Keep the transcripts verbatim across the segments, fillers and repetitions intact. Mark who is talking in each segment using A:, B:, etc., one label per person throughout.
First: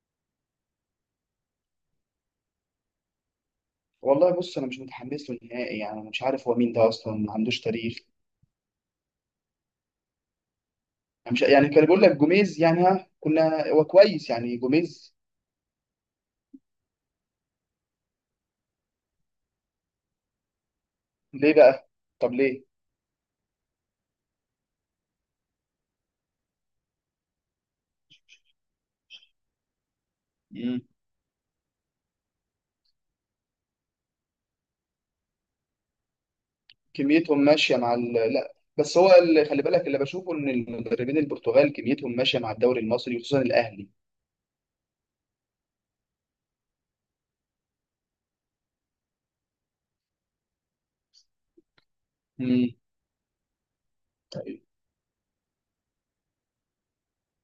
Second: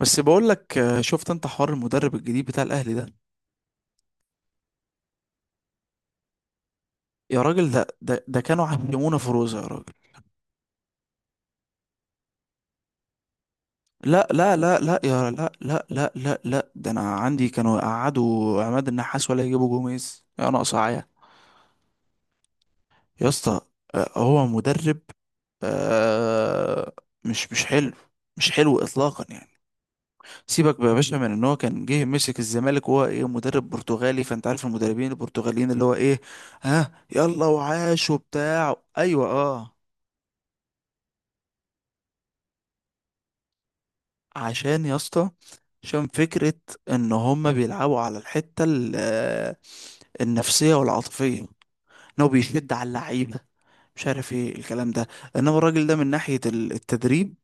A: بس بقول لك آه، شفت انت حوار المدرب الجديد بتاع الاهلي ده.
B: والله، بص، انا مش متحمس له نهائي. يعني انا مش عارف هو مين ده اصلا، ما
A: يا
B: عندوش
A: راجل، ده
B: تاريخ.
A: ده, ده كانوا عملونا فروزه يا راجل.
B: انا مش يعني كان بيقول لك جوميز، يعني ها كنا هو
A: لا
B: كويس،
A: لا
B: يعني
A: لا لا،
B: جوميز.
A: يا، لا لا لا لا لا، ده انا عندي كانوا يقعدوا عماد النحاس ولا يجيبوا جوميز يا ناقص عيا.
B: ليه بقى؟ طب ليه؟
A: يا اسطى. آه، هو مدرب. آه، مش مش حلو. مش حلو اطلاقا يعني. سيبك
B: مم.
A: بقى يا باشا من ان هو كان جه مسك الزمالك وهو ايه مدرب برتغالي، فانت عارف المدربين البرتغاليين اللي هو ايه. ها
B: كميتهم
A: يلا
B: ماشيه مع
A: وعاش
B: ال... لا،
A: وبتاع،
B: بس هو
A: ايوه
B: اللي خلي
A: اه.
B: بالك، اللي بشوفه ان المدربين البرتغال كميتهم ماشيه مع الدوري المصري، وخصوصا الاهلي.
A: عشان يا اسطى، عشان فكرة ان هما بيلعبوا على الحتة ال- آه، النفسية والعاطفية، ان هو
B: امم.
A: بيشد على اللعيبة، مش عارف ايه
B: طيب.
A: الكلام ده. انما الراجل ده من ناحية ال- التدريب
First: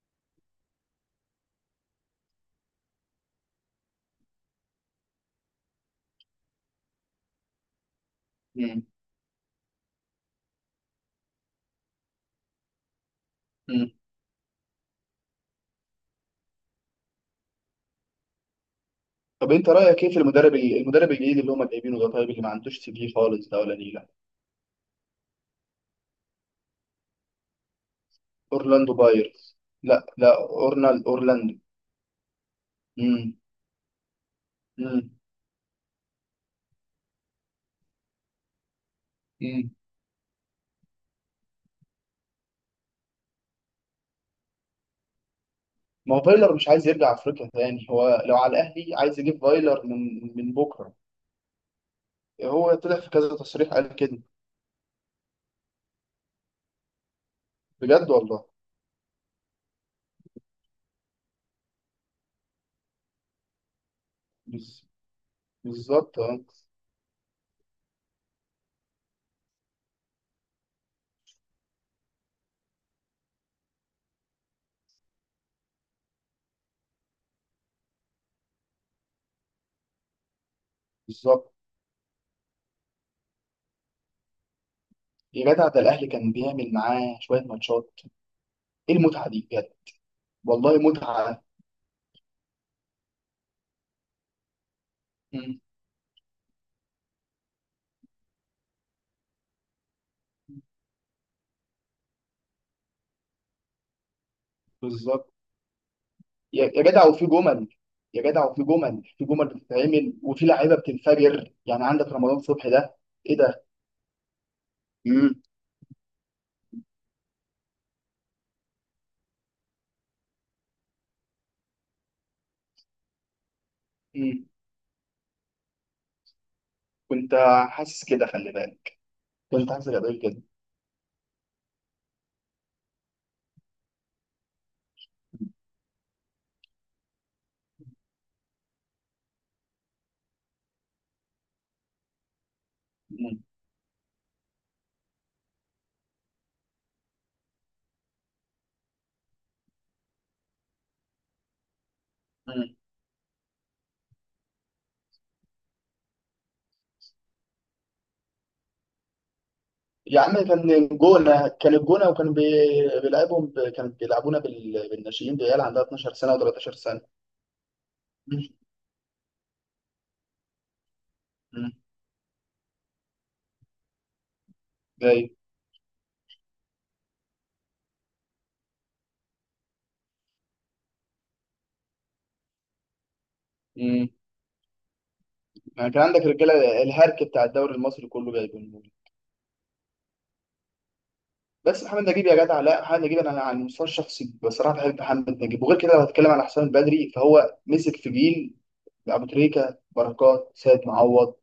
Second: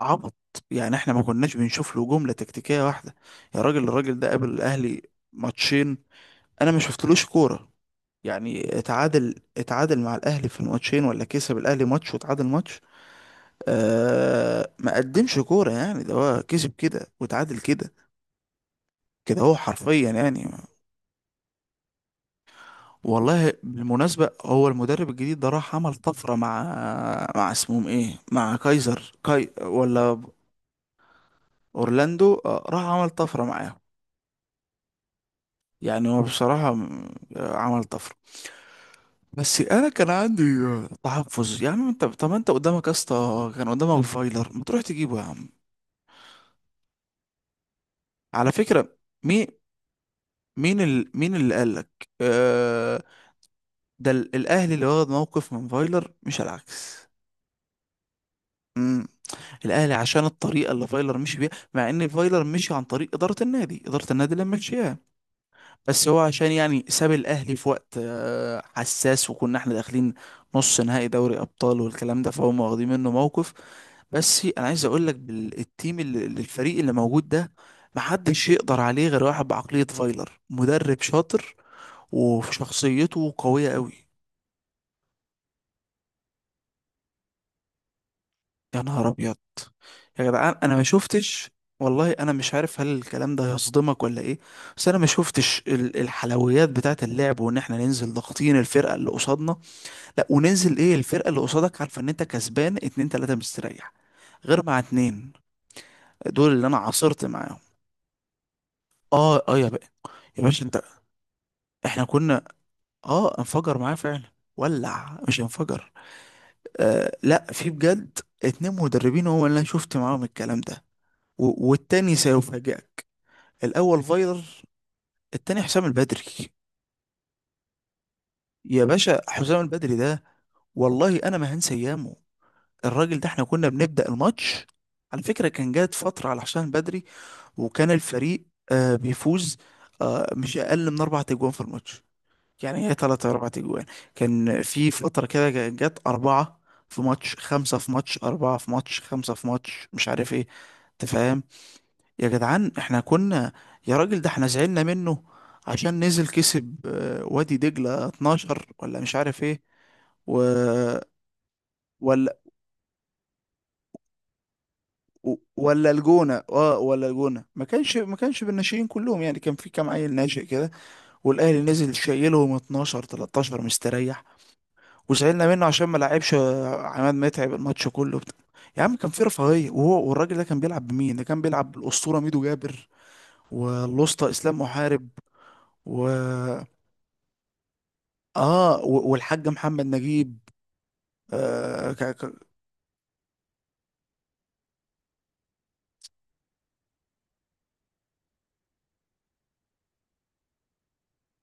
A: عبط، يعني احنا ما كناش بنشوف له جملة تكتيكية واحدة. يا راجل الراجل ده قابل الاهلي ماتشين، انا ما شفتلوش كورة. يعني
B: امم.
A: اتعادل اتعادل مع الاهلي في الماتشين، ولا كسب الاهلي ماتش وتعادل ماتش.
B: امم.
A: آه ما قدمش كورة يعني، ده هو كسب كده وتعادل كده، كده
B: طب
A: هو
B: انت رايك
A: حرفيا
B: ايه في
A: يعني.
B: المدرب ال- المدرب الجديد اللي هم جايبينه ده؟ طيب، اللي ما عندوش سي في خالص
A: والله
B: ده، ولا نيله؟
A: بالمناسبة هو المدرب الجديد ده راح عمل طفرة مع مع اسمهم ايه، مع
B: اورلاندو
A: كايزر
B: بايرز.
A: كاي
B: لا،
A: ولا
B: لا، اورنال اورلاندو.
A: اورلاندو. آه، راح عمل طفرة معاهم.
B: امم.
A: يعني هو بصراحة م- آه، عمل طفرة. بس
B: مم.
A: انا كان عندي آه، تحفظ. يا عم انت طب ما انت قدامك يا اسطى، كان قدامك فايلر، ما تروح تجيبه يا عم؟
B: ما هو فايلر مش عايز يرجع افريقيا تاني، هو لو على
A: على فكرة
B: الاهلي عايز يجيب
A: مين؟
B: فايلر من من
A: مين
B: بكره.
A: ال... مين اللي قالك
B: هو طلع
A: آه...
B: في كذا تصريح قال
A: ده
B: كده.
A: ال- الاهلي اللي واخد موقف من فايلر مش العكس.
B: بجد والله.
A: مم. الاهلي عشان الطريقه اللي فايلر مشي بيها، مع ان فايلر مشي عن طريق اداره النادي، اداره النادي اللي
B: بز-
A: مشيها. بس هو
B: بالظبط، اه.
A: عشان يعني ساب الاهلي في وقت آه، حساس، وكنا احنا داخلين نص نهائي دوري ابطال والكلام ده، فهم واخدين منه موقف. بس انا عايز اقول لك، بالتيم اللي اللي- الفريق اللي موجود ده، محدش يقدر عليه غير واحد بعقليه فايلر. مدرب
B: بالظبط.
A: شاطر وشخصيته قويه قوي.
B: يا جدع، ده الاهلي كان بيعمل معاه شويه ماتشات،
A: يا
B: ايه
A: نهار
B: المتعه
A: ابيض.
B: دي بجد؟
A: يا جدعان انا
B: والله
A: ما
B: متعه.
A: شفتش. والله انا مش عارف هل الكلام ده هيصدمك ولا ايه، بس انا ما
B: مم.
A: شفتش ال- الحلويات بتاعه اللعب، وان احنا ننزل ضاغطين الفرقه اللي قصادنا. لا وننزل ايه الفرقه اللي قصادك عارفه ان انت كسبان اتنين تلاته مستريح، غير مع
B: بالظبط.
A: اتنين. دول
B: يا
A: اللي انا
B: يا جدع،
A: عاصرت
B: وفي
A: معاهم.
B: جمل يا جدع وفي جمل في
A: اه
B: جمل
A: اه يا بقى.
B: بتتعمل،
A: يا
B: وفي
A: باشا
B: لعيبه
A: انت،
B: بتنفجر، يعني
A: احنا
B: عندك رمضان
A: كنا.
B: صبحي ده. ايه
A: اه
B: ده؟
A: انفجر معاه فعلا. ولع
B: مم.
A: مش انفجر. آه لا، في بجد اتنين مدربين هو اللي انا شفت معاهم الكلام ده. و- والتاني سيفاجئك. الاول فايلر،
B: مم.
A: التاني حسام البدري.
B: كنت حاسس كده، خلي
A: يا
B: بالك.
A: باشا، حسام
B: كنت حاسس
A: البدري
B: كده
A: ده
B: كده.
A: والله انا ما هنسى ايامه. الراجل ده احنا كنا بنبدأ الماتش، على فكرة كان جات فترة على حسام البدري، وكان الفريق آه بيفوز آه مش اقل من اربع تجوان في الماتش، يعني هي ثلاثة اربع تجوان. كان في فترة كده جا- جات اربعة في ماتش، خمسة في ماتش، اربعة في ماتش، خمسة في ماتش، مش عارف ايه. تفهم؟ يا جدعان
B: مم.
A: احنا كنا. يا راجل ده احنا زعلنا منه عشان نزل كسب آه، وادي دجلة اتناشر، ولا مش عارف ايه.
B: يا عم،
A: و...
B: كان الجونة كان الجونة، وكان
A: ولا
B: بي- بيلعبهم ب... كان بيلعبونا بال...
A: و-
B: بالناشئين، بعيال عندها
A: ولا
B: اتناشر سنة
A: الجونة،
B: و13
A: اه
B: سنة.
A: ولا الجونة ما كانش ما كانش
B: مم.
A: بالناشئين كلهم يعني، كان في كام عيل ناشئ كده. والاهلي
B: مم.
A: نزل شايلهم اتناشر تلتاشر مستريح.
B: جاي.
A: وزعلنا منه عشان ما لعبش آه، عماد متعب الماتش كله بت... يا عم كان في رفاهية، وهو والراجل ده كان بيلعب بمين؟ ده كان بيلعب بالأسطورة ميدو جابر،
B: مم.
A: والأسطى إسلام محارب،
B: يعني كان
A: و...
B: عندك رجالة الهرك بتاع الدوري المصري كله
A: اه
B: جايبين.
A: و- والحاج محمد نجيب
B: بس
A: اه, ك...
B: محمد نجيب يا
A: ك...
B: جدع، لا، محمد نجيب انا على المستوى الشخصي بصراحة بحب محمد نجيب، وغير كده لو هتكلم على حسام البدري فهو مسك في جيل ابو تريكة، بركات، سيد معوض.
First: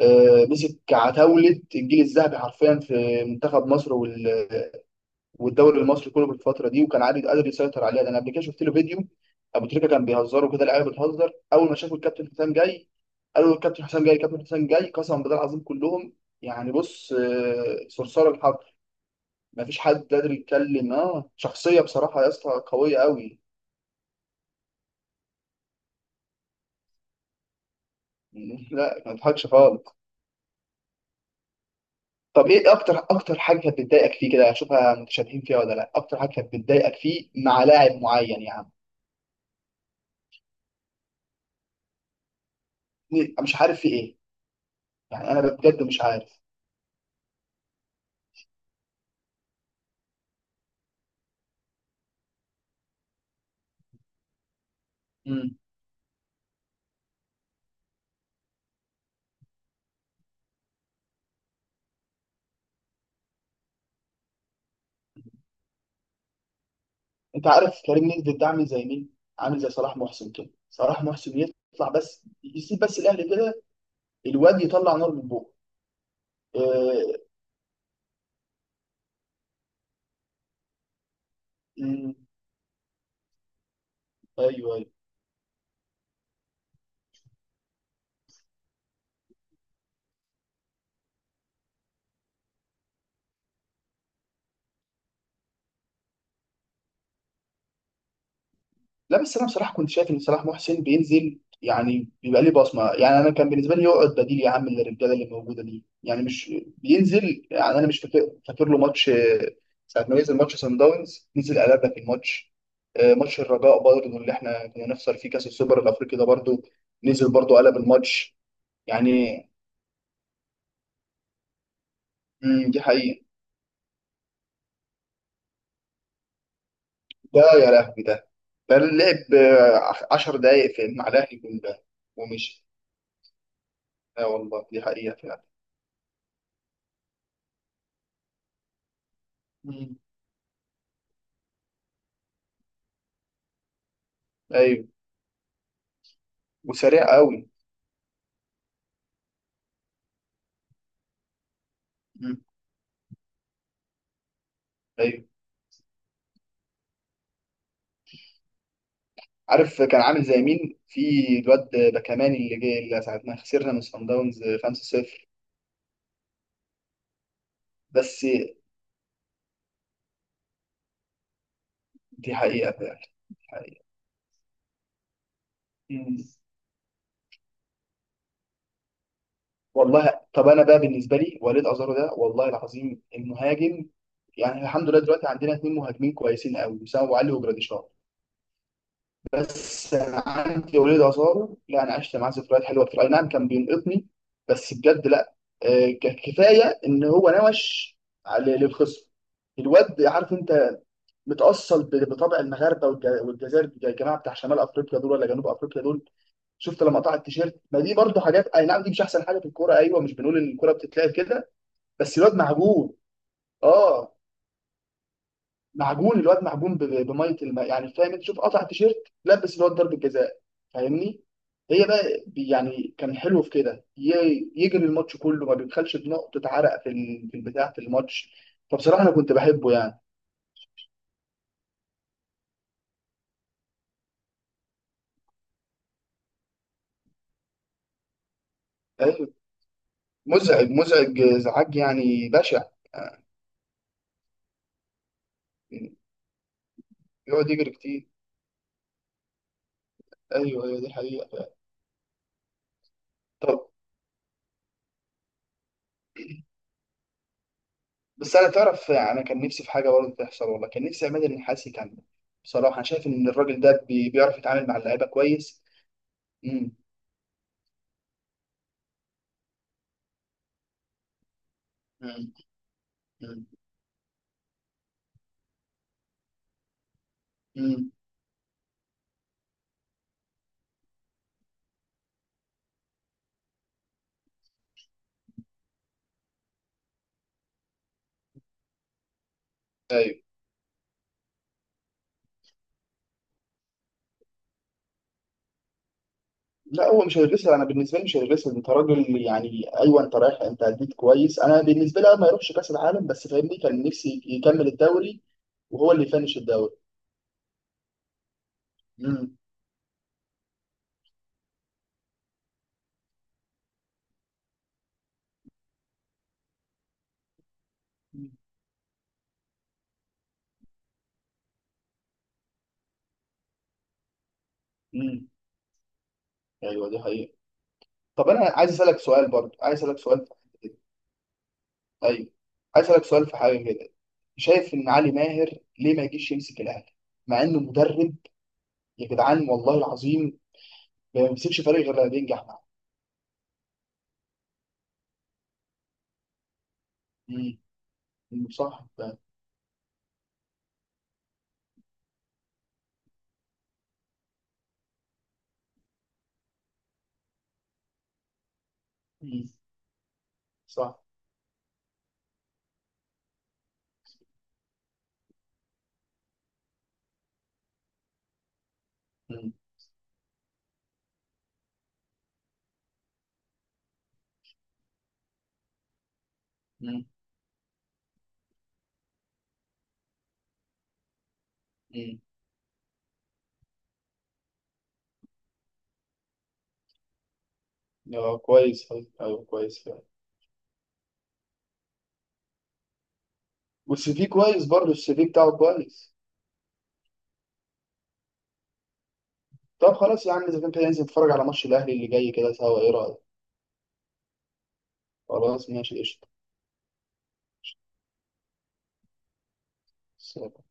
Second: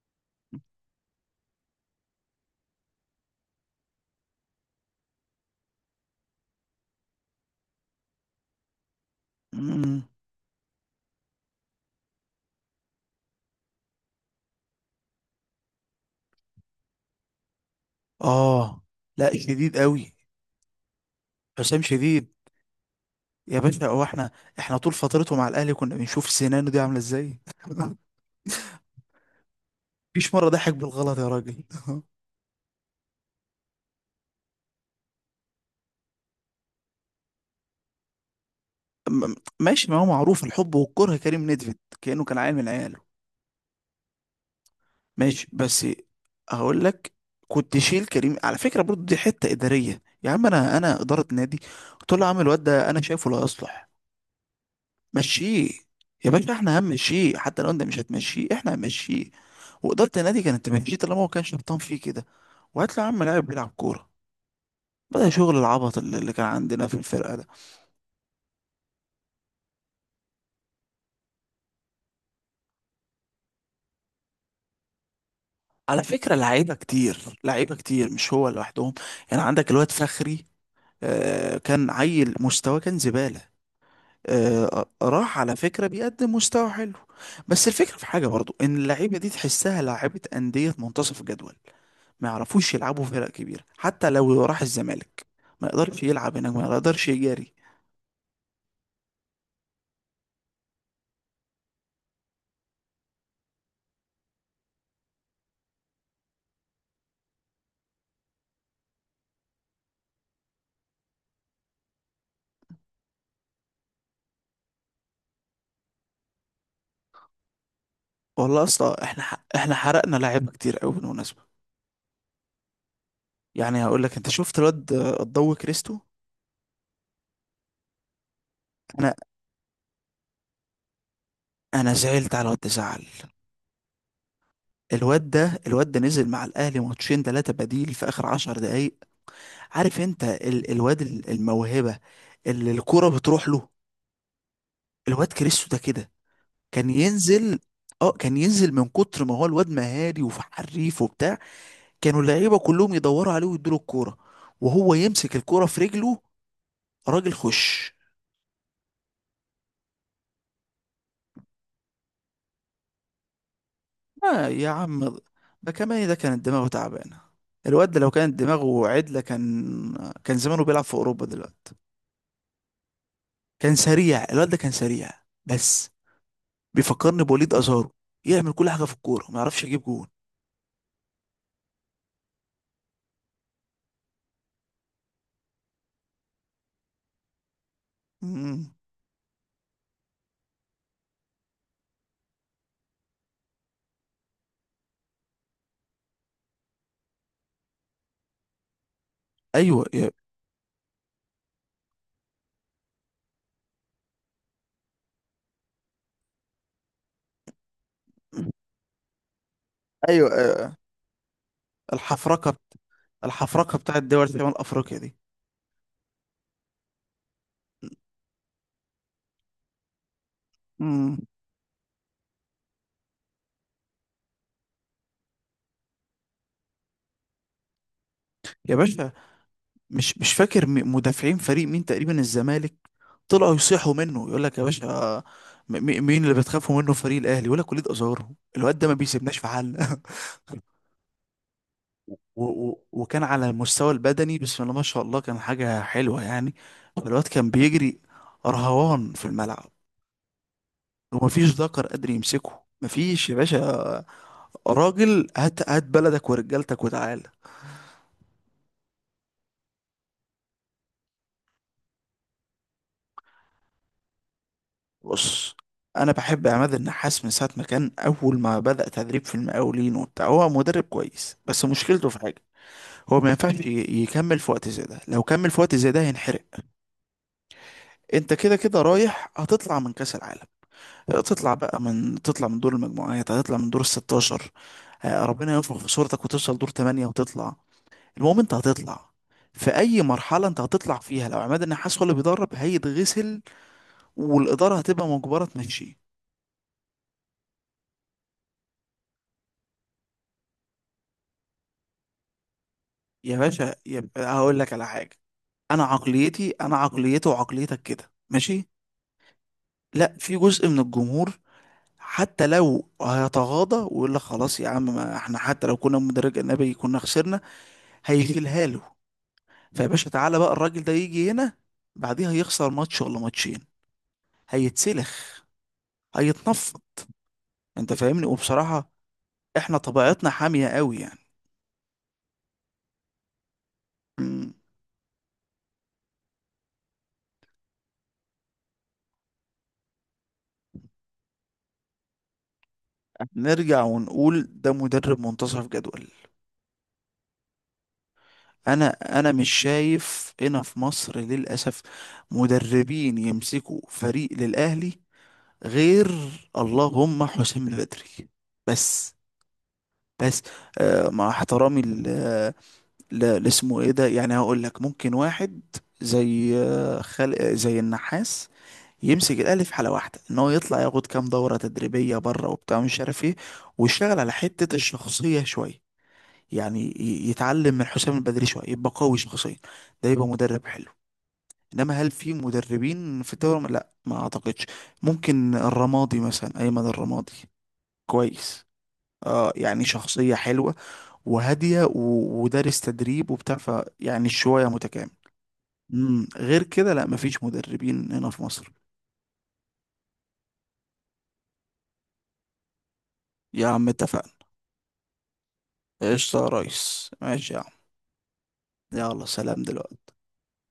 B: آه، مسك عتاولة الجيل الذهبي حرفيا في منتخب مصر وال والدوري المصري كله في الفتره دي، وكان عادي قادر يسيطر عليها. ده انا قبل كده شفت له فيديو، ابو تريكه
A: مم.
B: كان بيهزروا كده، اللعيبه بتهزر اول ما شافوا الكابتن حسام جاي، قالوا الكابتن حسام جاي، الكابتن حسام جاي، قسما بالله العظيم كلهم. يعني بص، آه، صرصار الحق،
A: آه. لا
B: ما
A: شديد
B: فيش حد
A: قوي.
B: قادر يتكلم. اه
A: حسام
B: شخصيه بصراحه يا
A: شديد.
B: اسطى، قويه قوي.
A: يا باشا هو احنا، احنا طول فترته مع الاهلي كنا بنشوف سنانه دي عامله ازاي
B: لا، ما تضحكش خالص.
A: مفيش مره ضحك بالغلط يا راجل.
B: طب ايه اكتر اكتر حاجه كانت بتضايقك فيه كده؟ اشوفها متشابهين فيها ولا لا؟ اكتر حاجه كانت بتضايقك فيه مع لاعب معين يعني.
A: م- م- ماشي، ما هو معروف الحب والكره، كريم نيدفيد كانه كان عيل من عياله.
B: مش عارف في ايه، يعني انا
A: ماشي
B: بجد
A: بس،
B: مش عارف.
A: هقول لك. كنت شيل كريم على فكره برضو، دي حته اداريه يا عم، انا، انا اداره نادي قلت له يا عم الواد ده انا شايفه لا يصلح،
B: مم.
A: مشيه. يا باشا احنا هنمشيه، حتى لو انت مش هتمشيه احنا هنمشيه. وإدارة النادي كانت تمشيه طالما هو كان شبطان فيه كده. وهات له يا عم لاعب بيلعب كورة. بدأ شغل العبط اللي اللي كان عندنا في الفرقة ده.
B: انت عارف كريم نيدفيد ده عامل زي مين؟ عامل زي صلاح محسن كده، صلاح محسن يطلع بس يسيب بس الاهلي كده. الواد يطلع نار من بوقه.
A: على فكرة لعيبة
B: آه.
A: كتير، لعيبة كتير مش هو لوحدهم. يعني عندك الواد فخري، آه كان
B: مم.
A: عيل مستواه كان زبالة. آه
B: ايوه، ايوه.
A: آه، راح على فكرة بيقدم مستوى حلو. بس الفكرة في حاجة برضو ان اللعيبة دي تحسها لعيبة أندية منتصف الجدول، ما يعرفوش يلعبوا في فرق كبيرة. حتى لو راح الزمالك ما يقدرش يلعب هناك، ما يقدرش يجاري.
B: لا، بس انا بصراحه كنت شايف ان صلاح محسن بينزل يعني بيبقى ليه بصمه، يعني انا كان بالنسبه لي يقعد بديل يا عم للرجاله اللي موجوده دي، يعني مش بينزل. يعني انا مش فاكر فاكر له ماتش، آه، ساعه ما نزل ماتش سان داونز، نزل قلبنا في الماتش. آه، ماتش الرجاء برضه اللي احنا كنا نخسر فيه كاس السوبر الافريقي ده، برضه نزل برضه قلب الماتش
A: والله يا اسطى، احنا
B: يعني.
A: ح- احنا حرقنا لعيبة كتير قوي بالمناسبة.
B: امم، دي حقيقة.
A: يعني هقول لك، انت شفت الواد آه، الضو كريستو؟
B: ده يا لهوي ده! ده
A: انا
B: اللعب آه، عشر دقايق في مع الأهلي، الجون ده.
A: انا زعلت على الواد
B: ومشي.
A: ده زعل.
B: لا والله، دي حقيقة
A: الواد
B: فعلا.
A: ده الواد ده نزل مع الاهلي ماتشين ثلاثة بديل في اخر عشر دقايق.
B: امم.
A: عارف انت ال الواد ال- الموهبة اللي الكرة بتروح له؟
B: أيوه.
A: الواد كريستو ده كده كان
B: وسريع قوي.
A: ينزل، اه كان ينزل من كتر ما هو الواد مهاري وحريف وبتاع، كانوا
B: امم.
A: اللعيبه كلهم يدوروا عليه ويدوا له الكوره، وهو
B: أيوه.
A: يمسك الكوره في رجله، راجل خش.
B: عارف كان عامل زي مين في الواد باكاماني اللي جه، اللي ساعتنا خسرنا من صن داونز
A: آه يا عم
B: خمسة صفر.
A: ده كمان ده كانت دماغه تعبانه. الواد ده لو
B: بس
A: كانت دماغه عدله كان كان زمانه بيلعب في اوروبا دلوقتي.
B: دي حقيقة فعلا، دي
A: كان
B: حقيقة.
A: سريع الواد ده، كان سريع. بس
B: مم.
A: بيفكرني بوليد ازارو، يعمل كل حاجه في الكوره ما يعرفش يجيب جون.
B: والله، طب أنا بقى بالنسبة لي وليد أزارو ده والله العظيم المهاجم، يعني الحمد لله دلوقتي عندنا اتنين مهاجمين كويسين قوي، وسام أبو علي وجراديشار.
A: مم.
B: بس انا عندي وليد عصاره، لا، انا عشت معاه ذكريات حلوه كتير، اي نعم كان بينقطني بس بجد لا. آه، ك- كفايه ان هو نوش على للخصم.
A: ايوه
B: الواد
A: يا-
B: عارف انت، متاصل ب- بطبع المغاربه والج- والجزائر، الج- الجماعه بتاع شمال افريقيا دول ولا جنوب افريقيا دول. شفت لما قطع التيشيرت؟ ما دي برضو حاجات، اي نعم دي مش احسن حاجه في الكوره، ايوه مش
A: ايوه
B: بنقول ان الكوره
A: آه،
B: بتتلعب كده. بس الواد
A: الحفركه بت-
B: معجون.
A: الحفركه بتاعت
B: اه،
A: دول شمال افريقيا دي.
B: معجون، الواد معجون ب- ب- بميه الماء يعني. فاهم انت؟ شوف، قطع تيشيرت، لبس الواد ضربه جزاء،
A: مم.
B: فاهمني؟ هي بقى بي- يعني كان حلو في كده ي- يجري الماتش كله، ما بيبخلش بنقطه عرق في ال- في البتاع في الماتش.
A: يا
B: فبصراحه
A: باشا
B: انا كنت بحبه يعني.
A: مش مش فاكر م- مدافعين فريق مين، تقريبا الزمالك، طلعوا يصيحوا منه يقول لك يا باشا م- م- مين اللي بتخافوا منه فريق الاهلي؟ يقول لك وليد ازارو، الواد ده ما
B: ايوه،
A: بيسيبناش في حل
B: مزعج، مزعج، ازعاج يعني
A: و-
B: بشع.
A: و- وكان على المستوى البدني بسم الله ما شاء الله، كان حاجة
B: يعني
A: حلوة يعني. الواد
B: يقعد
A: كان
B: يجري
A: بيجري
B: كتير.
A: رهوان في الملعب،
B: ايوه ايوه، دي حقيقه.
A: ومفيش ذكر قادر يمسكه، مفيش يا
B: طب،
A: باشا. راجل هات هات بلدك ورجالتك وتعال.
B: بس انا تعرف، انا كان نفسي في حاجه برضه تحصل والله، كان نفسي عماد النحاس يكمل. بصراحه انا شايف ان الراجل ده بي- بيعرف يتعامل مع اللعيبه
A: بص،
B: كويس.
A: انا بحب عماد النحاس من ساعه ما كان، اول ما بدأ تدريب في المقاولين وبتاع، هو مدرب كويس، بس مشكلته في
B: امم.
A: حاجه، هو ما
B: مم.
A: ينفعش ي- يكمل في وقت زي ده. لو كمل في وقت زي ده هينحرق.
B: مم.
A: انت كده كده رايح، هتطلع من كاس العالم، تطلع بقى من تطلع من دور المجموعات، هتطلع من دور ال ستة عشر. آه، ربنا ينفخ في صورتك وتوصل دور ثمانية وتطلع. المهم انت هتطلع، في اي
B: ايوه.
A: مرحله انت هتطلع فيها، لو عماد النحاس هو اللي بيدرب هيتغسل، والاداره هتبقى مجبره تمشيه.
B: لا، هو مش هيغسل، انا بالنسبه لي مش هيغسل. انت راجل يعني، ايوه انت رايح، انت اديت كويس. انا بالنسبه لي، أنا ما يروحش كاس العالم، بس
A: يا
B: فاهمني
A: باشا
B: كان
A: يبقى
B: نفسي
A: هقول
B: يكمل
A: لك على حاجة.
B: الدوري
A: أنا
B: وهو اللي يفنش
A: عقليتي،
B: الدوري.
A: أنا عقليته وعقليتك كده ماشي،
B: امم.
A: لا في جزء من الجمهور حتى لو هيتغاضى ويقول لك خلاص يا عم، ما احنا حتى لو كنا مدرج أجنبي كنا خسرنا، هيشيلها له. فيا باشا تعالى بقى، الراجل ده يجي هنا بعديها يخسر ماتش ولا ماتشين
B: امم.
A: هيتسلخ، هيتنفض.
B: ايوه، دي حقيقه.
A: انت فاهمني،
B: طب انا عايز
A: وبصراحة
B: اسالك سؤال برضه،
A: احنا
B: عايز اسالك سؤال
A: طبيعتنا
B: في حاجه
A: حامية
B: كده.
A: قوي يعني.
B: ايوه. عايز اسالك سؤال في حاجه كده.
A: مم.
B: شايف ان علي ماهر ليه ما يجيش يمسك الاهلي، مع انه مدرب؟ يا جدعان والله العظيم، ما بيمسكش فريق غير لما بينجح معاه.
A: نرجع ونقول ده مدرب منتصف جدول.
B: امم، صح
A: انا
B: فعلا.
A: انا مش شايف هنا في مصر للاسف مدربين يمسكوا فريق للاهلي، غير اللهم حسام البدري بس.
B: مم.
A: بس
B: صح.
A: آه مع احترامي ل- ل- لاسمه ايه ده، يعني هقول لك ممكن واحد زي آه، خل... آه، زي النحاس يمسك الاهلي في حاله واحده، ان هو يطلع ياخد كام دوره تدريبيه بره وبتاع مش عارف ايه، ويشتغل على حته الشخصيه شويه، يعني
B: مم.
A: ي- يتعلم من حسام البدري شويه، يبقى قوي شخصيا، ده يبقى مدرب حلو. انما هل
B: مم.
A: في مدربين في الدوري؟ لا ما اعتقدش. ممكن الرمادي مثلا، ايمن الرمادي
B: اه،
A: كويس،
B: كويس أوي. ايوه،
A: اه
B: كويس
A: يعني
B: فعلا.
A: شخصيه حلوه وهاديه و- ودارس تدريب وبتاع، ف
B: والسي في
A: يعني
B: كويس
A: شويه
B: برضه،
A: متكامل.
B: السي في بتاعه كويس.
A: امم غير كده لا مفيش مدربين هنا في مصر.
B: طب خلاص يا عم، اذا كان كده ننزل نتفرج على ماتش الاهلي اللي جاي كده سوا، ايه رايك؟
A: يا عم اتفقنا.
B: خلاص ماشي.
A: قشطه يا ريس، ماشي يا عم، يلا سلام دلوقتي.
B: قشطه.